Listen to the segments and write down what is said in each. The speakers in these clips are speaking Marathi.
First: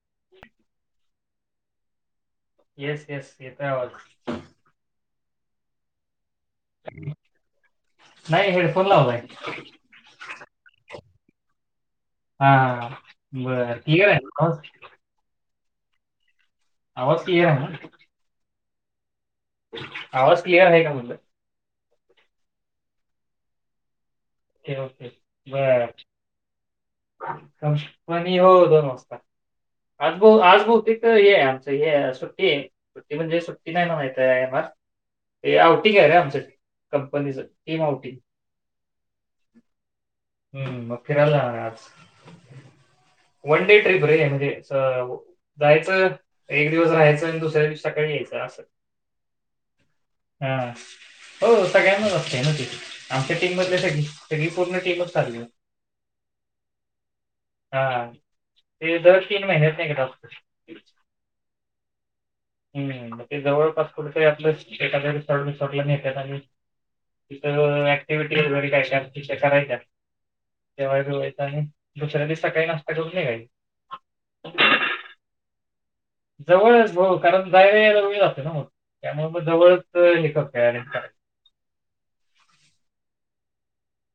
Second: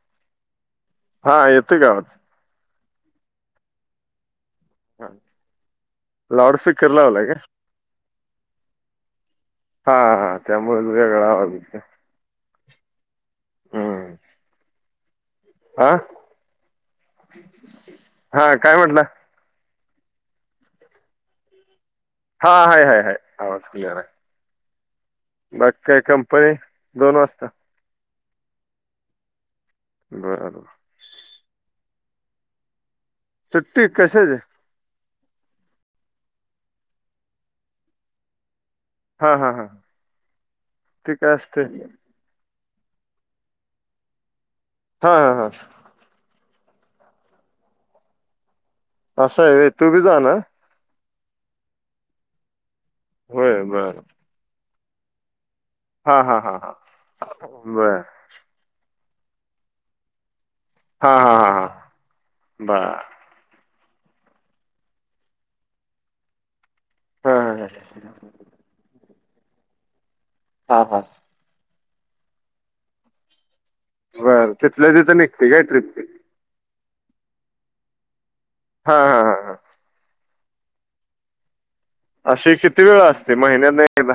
ह हा येतोय गावात येस येस येतय आवाज. हा लाॉडसकरलावला का? नाही हेडफोन लावलाय. हा हा त्यामुळे तुझ्याकडे आवाज इतकाय. हा हा बरं ठीक आहे ना. आह? आवाज क्लियर आहे ना? काय म्हटलं? आवाज क्लिअर आहे का म्हणलं? हा हाय हय हय आवाज क्लिअर आहे. Okay okay. बाकी बर काय कंपनी दोन वाजत? प हो दोन वाजता आजभ बरोबर आजभो तथ हे आमचं हे सुट्टी. सुट्टी म्हणजे सुट्टी नाही ना माहित आहे येणार. ते आवटी का आहे रे आमच्या. कंपनीच टीमआउटिंग. हा हा हा [inaudible] हम्म मग ती काय फिरायला असते? जाणाऱ्या आज. वन डे ट्र्रीप रे म्हणजे हा हा हा जायचं. एक दिवस राहायचं आणि दुसऱ्या दिवशी सकाळी यायचं असं. असं आहे तू बी जा नार? हा हो सगळ्यांनाच असते ना तिथ आमच्या टीम होय मधले बर सगळी सगळी पूर्ण टीमच चाली. हा हा हा हा हा बरं. ते दर तीन महिन्यात न एकदा होते. हा हा हा हा. बर हम् ते जवळपास कुठेतरी आपल्या शेतातल्या रिसॉर्ट बिसॉट नेतात आणि हा हा तिथं ऍक्टिव्हटी वगैरे काही [unintelligible] करायच्या. हा हा जेवाय बी व्हायचं आणि दुसऱ्या दिवशी सकाळी नाश्ता करून निघायचं. बर तिथल्या तिथं निघते काय ट्रीप ती? जवळच हो. कारण जायला यायला वेळ लागतो ना मग. हा हा त्यामुळे हा मग हा जवळच हे करत हर का. अशी किती वेळ असते महिन्यात न एकदा?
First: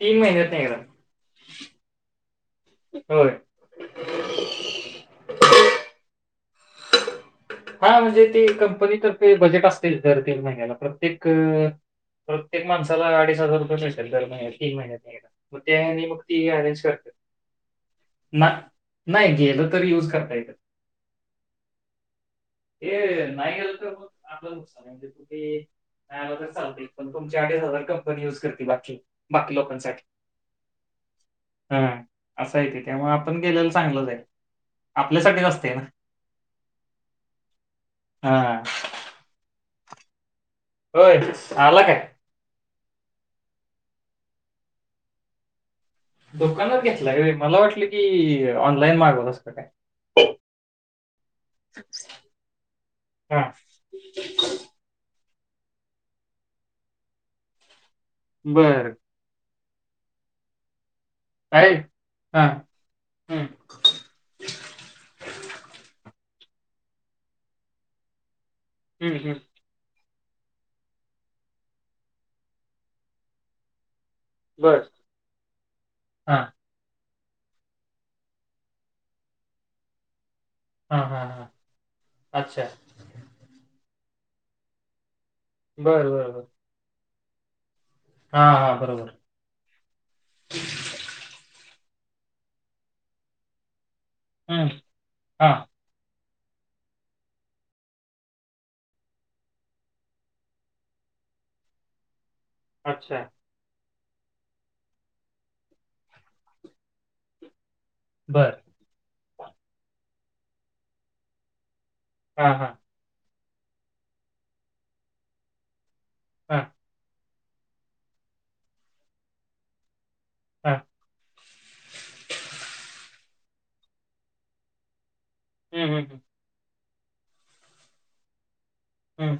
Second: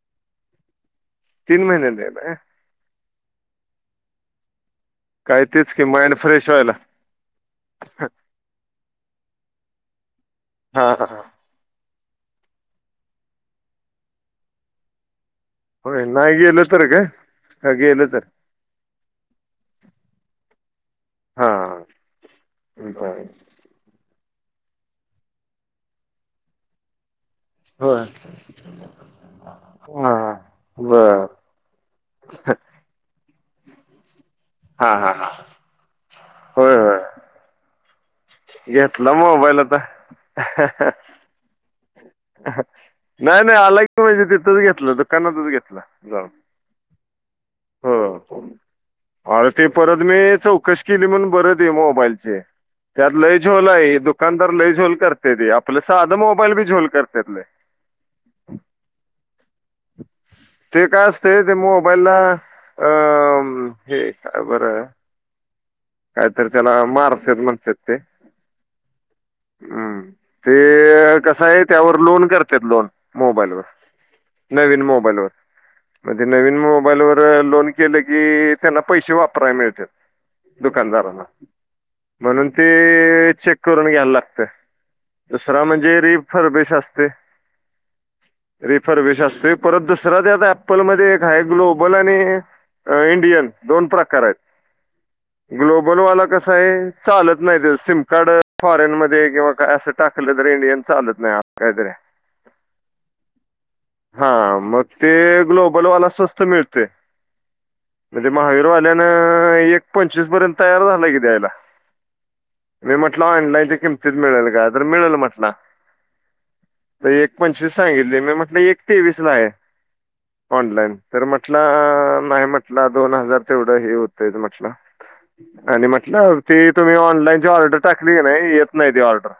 तीन महिन्यात न एकदा. तीन महिन्या तन एकदा काय? हो. [inaudible] काही तीच की माइंड फ्रेश व्हायला. हा म्हणजे ते, कंपनीतर्फे बजेट असते. दर तीन महिन्याला हा हा हा प्रत्येक प्रत्येक माणसाला अडीच हजार रुपये मिळता दर महिन्या तीन महिन्यातन एकदा. मग ते होय आणि मग नाही ती गेलं अरेंज तर काय करते हा गेलं तर ना नाही गेलं तरी युज करता येत. हा. बर हे नाही गेलं तर मग आपलंक नुकसाने म्हणजे कुठे नाही आला तर चालत पण तुमची अडीच हजार होय हा कंपनी युज करते. बाकी बाकी लोकांसाठी. बर हा असंयते. त्यामुळ आपण गेलेला चांगलं जाईल हा हा हा आपल्यासाठी नसते ना? होय हो. हा घेतलं मोबाईल आता. होय आला काय? नाही नाही आला की माहिजे तिथंच घेतलं दुकानातच घेतलं. दुकानाच घेतला आहे. मला वाटलं की ऑनलाईन मागवलं अस काय? िली म्हणून बरत आहे. मोबाईलचे त्यात लय हा झोल आहे दुकानदार लय झोल कर आपलं साधं मोबाईल बी झोल करत्यात ले. बरं ते काय अस ते ते काय मोबाईल ना हा अ हम्म हे काय बरं काहीतरी त्याला मारतेत म्हणतात ते हम्म हम्म ते कस आहे त्यावर लोन करत लोन मोबाईलवर बर नवीन मोबाईलवर म्हणजे हा नवीन मोबाईलवर लोन केलं की त्यांना पैसे वापरायला मिळते हा दुकानदारांना हा हा म्हणून अच्छा. ते चेक करून घ्यायला लागते दुसरा म्हणजे बरं, रि बरं, बरं. फरवेेश असते हां, हां. बरोबर. रिफरविश असतोय परत दुसरा त्यात ॲपलमध्ये एक हाय ग्लो फुटबॉल आणि इंडियन दोन प्रकार हम् ग्लोबल कसय चालत नाही सिम कार्ड फॉरेन मध्ये किंवा अस टाकलं इंडियन चाल नाही अच्छा हा मग ते ग्लोबलवाला स्वस्त मिळते म्हणजे बरं. महावीर वाल्यान एक पंचवीस पर्यंत तयार झालाय कि द्यायला हां, हां. मी म्हटलं ऑनलाईनच्या किमतीत मिळेल का तर मिळेल म्हटलं हा एक पंचवीस सांगितली मी म्हटलं एक तेवीस ला आहे हां. ऑनलाईन तर म्हटलं नाही म्हटलं दोन हजार तेवढं हे होतय म्हटलं आणि हं, हं, हं. म्हटलं ती तुम्ही ऑनलाईनची ऑर्डर टाकली नाही नाही त ऑर्डर हं.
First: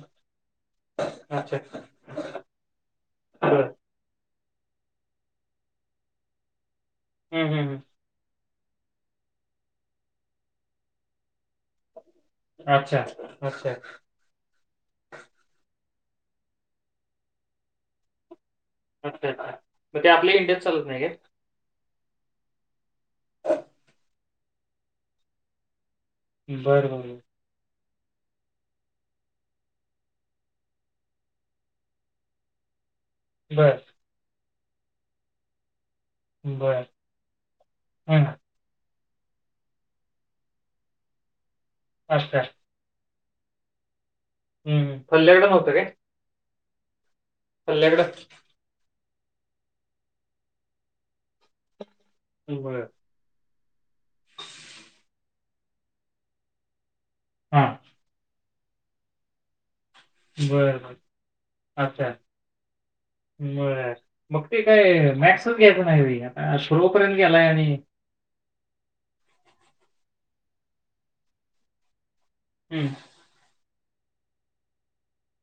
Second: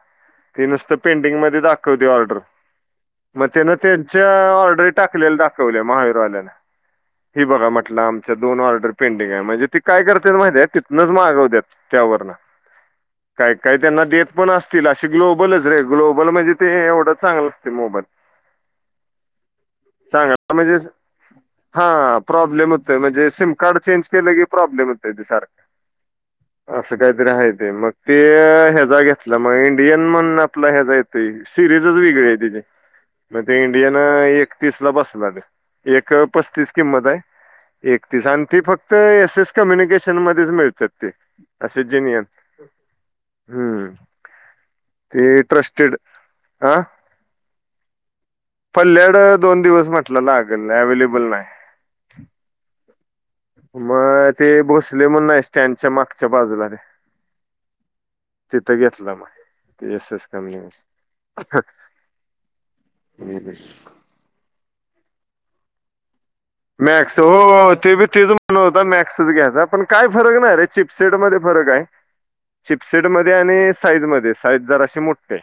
ती नुसत पेंटिंग अच्छा. मध्ये दाखवते ऑर्डर मग बरं. त्याने त्यांच्या ऑर्डर टाकलेल्या दाखवल्या महावीरवाल्याने हे हं, हं, बघा हं. म्हटलं दोन ऑर्डर पेंडिंग आहे म्हणजे ती काय करतात माहिती तेथून मागवतात त्यावर अच्छा. काय अच्छा. काही त्यांना देत पण असतील असे ग्लोबलच रे ग्लोबल म्हणजे ते एवढं चांगलं असते मोबाईल अच् मग ते आपले चांगला इंडियात म्हणजे चालत नाही का हा प्रॉब्लेम होत म्हणजे सिम कार्ड चेंज केलं की प्रॉब्लेम होत ते सारखं बरं, असं बरं, काही बरं. तरी आहे ते मग ते ह्याचा घेतला मग इंडियन म्हणून आपला ह्याचा येतो सिरीजच वेगळी आहे त मग ते बरं, इंडियान एकतीस ला बसलंले एक पस्तीस बरं. किंमत आहे हं. एकतीस आणि ती फक्त एस एस कम्युनिकेशन मध्ये मिळतात ते असे जिनियन् अच्छा. हं, हं. ते पल्ल्याकडं नव्हतं ट्रस्टिड काय? हं पल्ल्याकडं पल्याड दोन दिवस म्हटल लागेल अवेलेबल नाही ह बर मग ते बसले म्हण नाही स्टँडच्या मागच्या बाजूला ते हा तिथं घेतला मग एस एस कमी बरं, बरं. अच्छा. मग ते काय मॅक्सच घ्यायच नाही आता पूर्वपर्यंत मॅक्स गेलाय आणि हो ते तेच म्हण होता मॅक्सच घ्यायचा पण काय फरक नाही रे चिप्सैड मधे फरक आहे हं. चिप्सैड आणि साईज मध्ये साईज जरा अशी मोठे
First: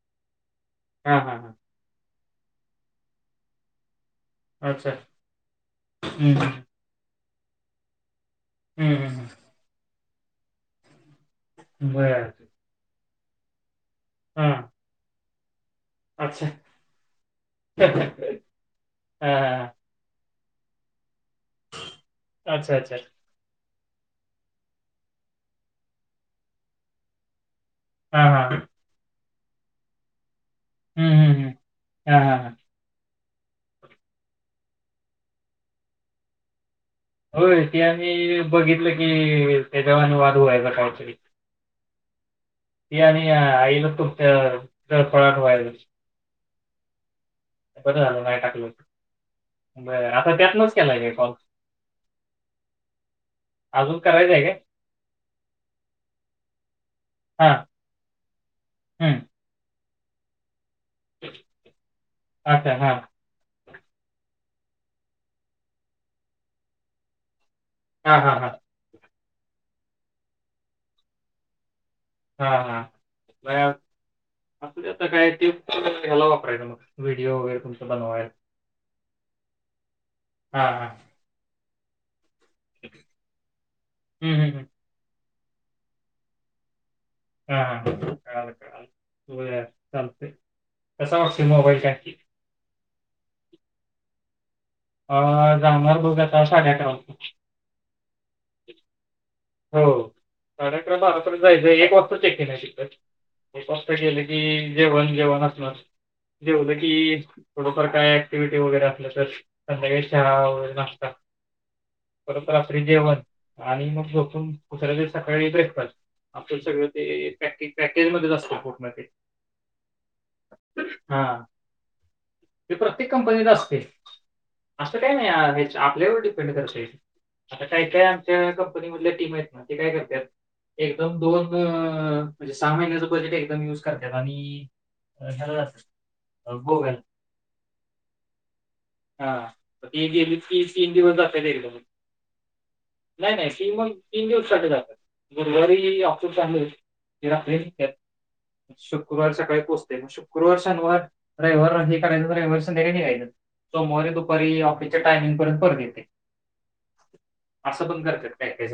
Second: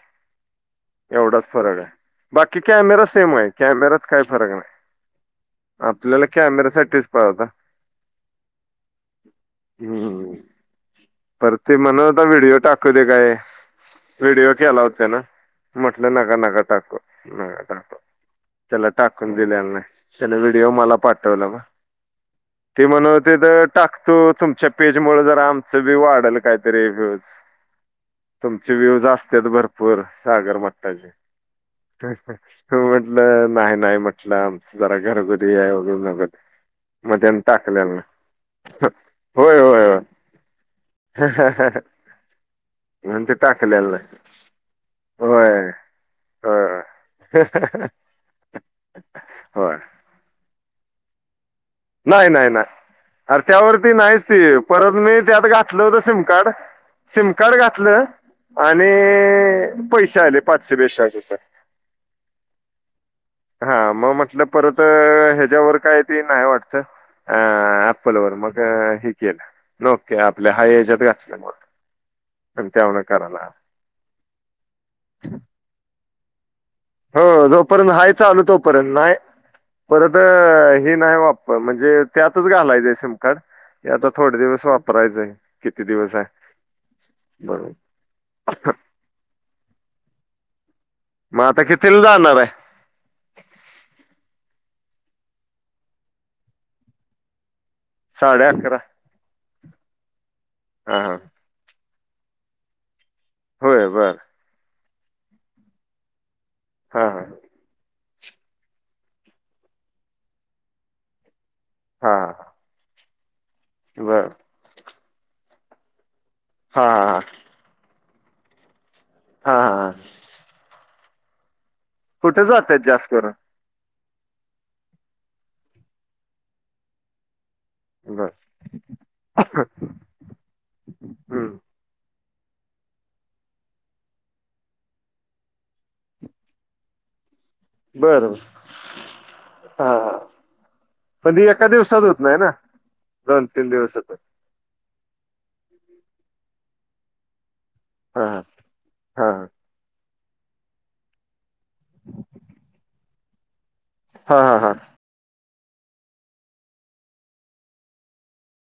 हां, हां, एवढाच हां. फरक आहे बाकी कॅमेरा सेम आहे कॅमेरात काय फरक अच्छा. नाही आपल्याला हं, कॅमेरासाठी पाहिजे होता हम्म हम् हम हम्म पर ते हं. म्हणता बरं. व्हिडीिओ टाकव दे काय व्हिडओ हां, कला होते ना म्हटलं नका अच्छा. नका टाकू नका टाकू हां, त्याला टाकून दिले हां. ड म पाठव अच्छा, अच्छा. टाकतो तुमच्या पेज मु जर आमच व्ह्यू वाढल काहीतरी रिव्ह्यूज हां, हां. तुमचे व्ह्यूज असते भरपूर सागर हं, मट्टाचे हं, हं. हां, हां, हां. म्हटलं नाही नाही म्हटलं आमच जरा घरोघरी आहे वगैरेगर हो ते आमही बघितलं की होय होय होय त्याजवाने वाद व्हायच कातरी म्हण त ते आईल टाकलेलं नाही त फळ होय. वाल होय कस झालं का टाकलं होय बर आता त्यातनच केलाय कॉल नाही नाही नाही अरे त्यावरती अजून नाहीच करायचा ती आहे काय? परत मी ते आत घातलं होतं सिम कार्ड सिम कार्ड हां, घातलं आणि हं. पैसे आले पाच शुभेच्छाच स अच्छा, हां. हा मग म्हटलं परत ह्याच्यावर काय त नाही वाटत अ अप्पल हां, वर हां, हां. मग हे केलं नके आपल्या हा एजात गचल्या हा हा आता काय ते ह्याला वापरायचं हो व्हिडिओ वगैरे तुमचं जोपर्यंत हाय बनवायला. चालू तोपर्यंत नाही परत हां, हां. ह नाही वापर म्हणजे जे त्यातच घालायचंय सिम कार्ड हे आता हं, थोडे हं, दिवस हं. वापरायचंय किती दिवसा हा का का चू स्थलत त्याचावरट मग आता सिमबाईल कितीला कँकी जाणार आहे अ जाणार बघ आता साडे अकरा वाजे साडे अरकरा हो कार्यक्रम आलांत जायचं एक वाजता चेक के नाही शिक होय खूपस्त बर केलं की जेवण जेवणचलं े होत की हा हा थोडंफार काय क्टिव्हटी वगैरे असल्या तर संध्याकाळी शहळा व नाता हा परत हा रात्री जेवण आणि मग बर झोपून पुच सकाळी ब्रेकफास्ट आपण हा सगळं हा हा ते पॅके पॅकेजमध्येध्येच असत पोटण ते हा हा हा कुठे ते जातात जास्त प्रत्येक करून कंपनीला असते असं काही नाही आपल्यावर डिपेंड करत आता काय काय बर हम्म आमच्या कंपनीमधल्या टीम आहेत ना ते काय करत एकदम दोन म्हणजे सहा महिन्याच बजेट एकदम युज करतात आणि्याला जात अब ग बरोबर हा ग सी इ ब पण ती एका अप्याल दिवसात होत नाही ना नाही दोन नाही ती मग दिवसात तीन दिवस साठी जातात गुरुवारी ह ऑक्सफोर्ड चाल होली हा हा शुक्रवार सकाळी पोहचते गुरुवर्ष वर हे करायच वर्षय समोरे हा दुपारी हा हा ऑफिसच्या टायमिंगपर्यंत ेत असं बण करते पॅकेज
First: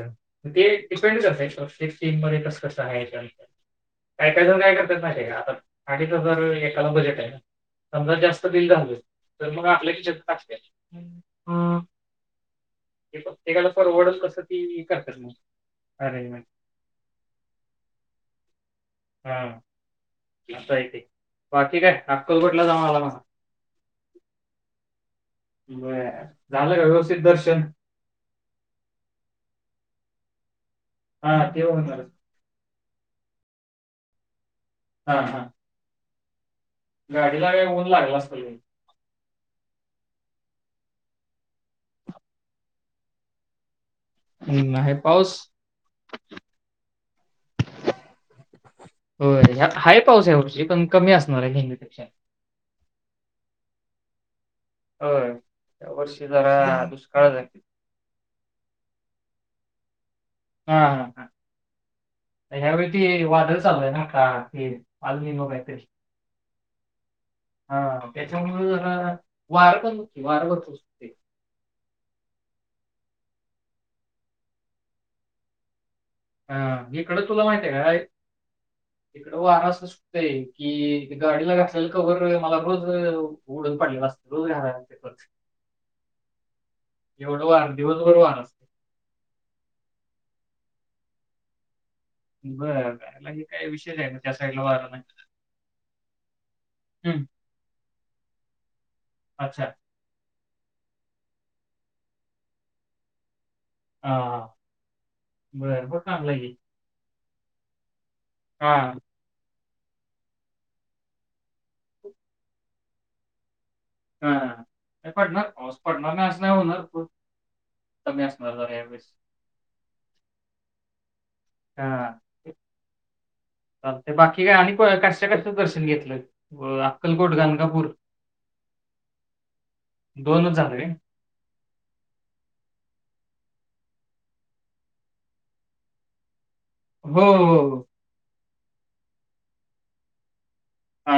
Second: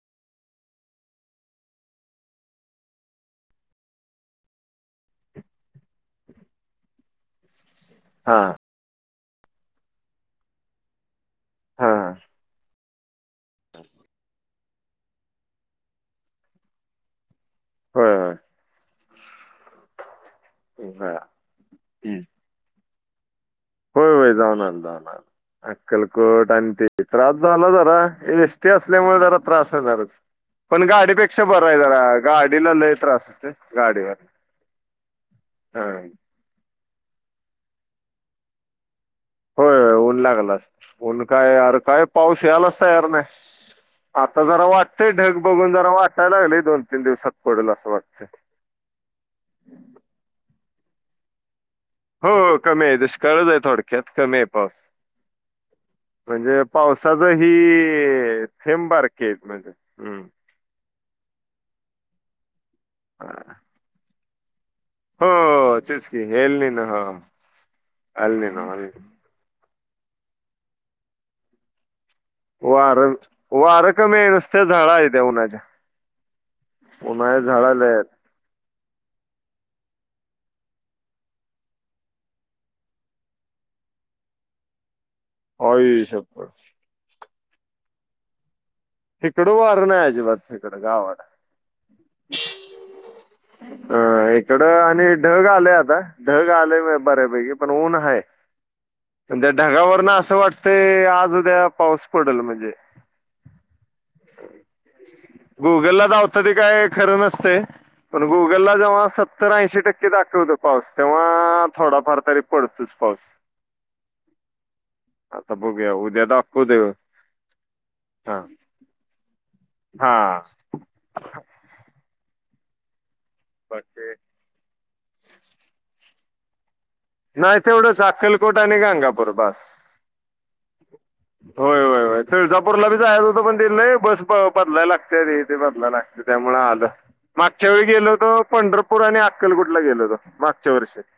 ते डिपेंड करतय प्रत्येक सीन मध्ये कसं कसं आहेयच काय कायच काय करतात नाही का आता आणिच जर एकाला बजेट आहे ना समजा हा जास्त दिल झाले तर मग आपल्या किा हा ते ते फॉरवर्डच कसं अरे हो ह हम अस आहे हा हम्म. बाकी काय अक्कलकोटला जाऊन आला मग होय होय जाऊन आलो जाऊन आलो बरं. अक्कलकोट अ झालं का ते व्यवस्थित त्रास दर्शन? झाला जरा एस टी असल्यामुळे जरा त्रास... पण गाडीपेक्षा हां ते बर जरा होणारच. गाडी... त अस गाडीवर हां, हां. हा... गाडीला का ऊन लागला असल म... होय ऊन लागला अस ऊन काय अर काय पाऊस याला असता यार नाही... आता जरा नाही वाटतय पाऊस ढग बघून जरा वाटायला लागले दोन तीन दिवसात पडेल असं वाटतंय.. हो हाय पाऊस आहे एवढा... कमी असणार आहे घे... हो हो कमी आहे दुष्काळच आहे थोडक्यात कमी आहे... पाउस होय. या वर्षी म्हणजे जरा पावसाच दुष्काळच ही आहे. थेंब बारक.... केमध्येध्ये हम्म... हा ह ह या्यावेळी त वादळ चालूय ना का... हो अल्निनो काहीतरी तेच की हेल् नन हा.. हा त्याच्यामुळ जरा वार पण नक्की वारगचचते वार वार कमी नुसते झळा आहे उन्हाचा... ह न हिकड तुला माहिते काय? इकडं वार असं सुटतय की गाडीला घातलेला कवर मला रोज उडून पड.. त ते.. ह सब... एवढं वार दिवसभर वार असते... तिकडं वार नाही अजिबात तिकड गावाला... बर करायला हे काय विशेष आहे का त्या अ इकड साईडला वारं नाही आणि ढग आलंय आता ढग आलेय हम्म. बरे.. वे पण ऊन आहेण त्या अच्छा ढगावर ना असं वाटत... ते आज उद्या पाऊस पडेल म्हणजे... हा बरं गुगल बघ ला चांगलं आहे दावतं ते की. काय खरं नसते... पण हा गुगलला जव्हा सत्तर ऐंशी... टक्के दाखवत पाऊस तेव्हा थोडाफार तरी पडतोच पाऊस... हा नाही पडणार आता पाऊस बघूया पडणार उद्या नाही असं नाही दाखवू दे होणार... तम्यास हा मेस.. हा... हा बाकी काय आणि कशाकशाच दर्शन घेतलं... अक्कलकोट नाही गणगापूर तेवढंच अक्कलकोट आणि गाणगापूर बास... दोनच झालं काय होय होय होय तुळजापूरला बी.... हो पण बस बदलाय लागते बदलायला लागते... आलं हो हो मागच्या वेळी हो. गेलोतो पंढरपूर आणि अक्कलकुटला गेलोत मा... मागच्या वर्ष... हा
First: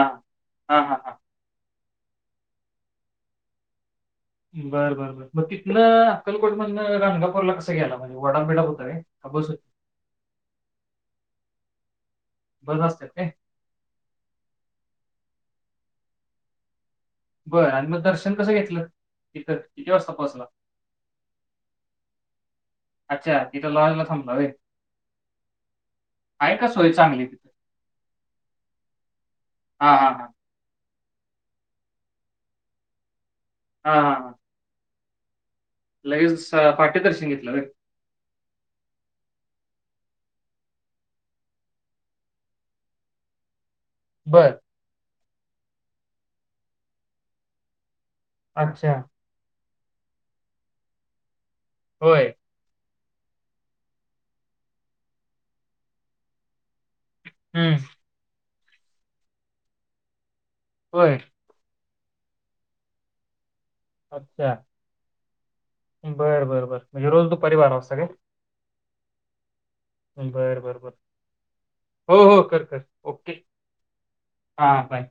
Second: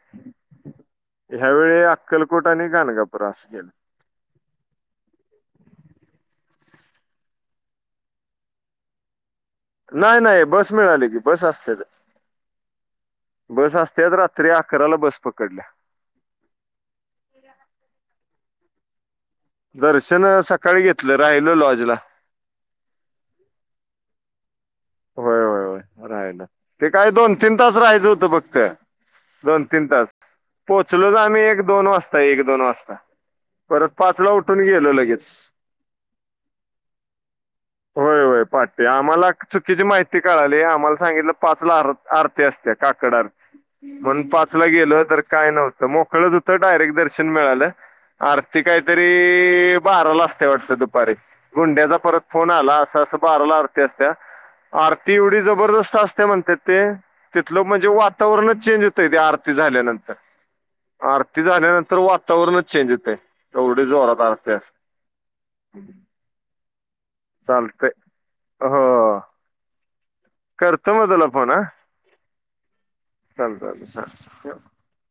हा हा हां... अक्कलकोटा आणि गाणगापूर अस केलं... बर बर बर मग तिथनं अक्कलकोट म्हण गानगापूरला कस गेला म्हणजे वडाप बिडाप होत काय.. नाही नाही बस मिळाली की बस असते ते... बस असतात काय बस असत्याच रात्री अकराला बस पकडल्या... बरं आणि मग दर्शन कसं घेतलं... तथ किती वाजता दर्शन पोहोचला सकाळी घेतलं राहिलो लॉजला अच्छा इथं लॉज ला थांबला व्हय... होय हो... राहिला ते काय चांगली दोन तिथं तीन तास राहायचं होतं फक्त दोन तीन हा हा तास हा पोच... पोचलो तर आम्ही एक दोन वाजता एक दोन वाजता परत हा हा पाचला हा. उठून गेलो लगेच... लगेच स- पाटी दर्शन घेतलं वे वाटते आम्हाला चुकीची माहिती कळाली आम्हाला... सांगितल पा आरती असत काकड आरण बर पाच गेल.. काय नव्हत मोकळच होतं डायरेक्ट दर्शन मिळालं आरती अच्छा काहीतरी बाराला असते वाटत दुपारी गुंड्याचा परत होय फोन आला अस बाराला आरती असत्या आरती एवढी जबरदस्त असत्या म्हणतात ते तिथलं हम्म म्हणजे वातावरणच चेंज होतय ते आरती झाल्यानंतर, होय आरती झाल्यानं तर वातावरणच चेंज होतय एवढे जोरात अच्छा आरतीअस बर बर बर म्हणजे रोज तो परिवार असत काय? हो बरं बरं करतो बरं म तुला फोन ह. हो हो करकर ओके हां ठेव हा बाय.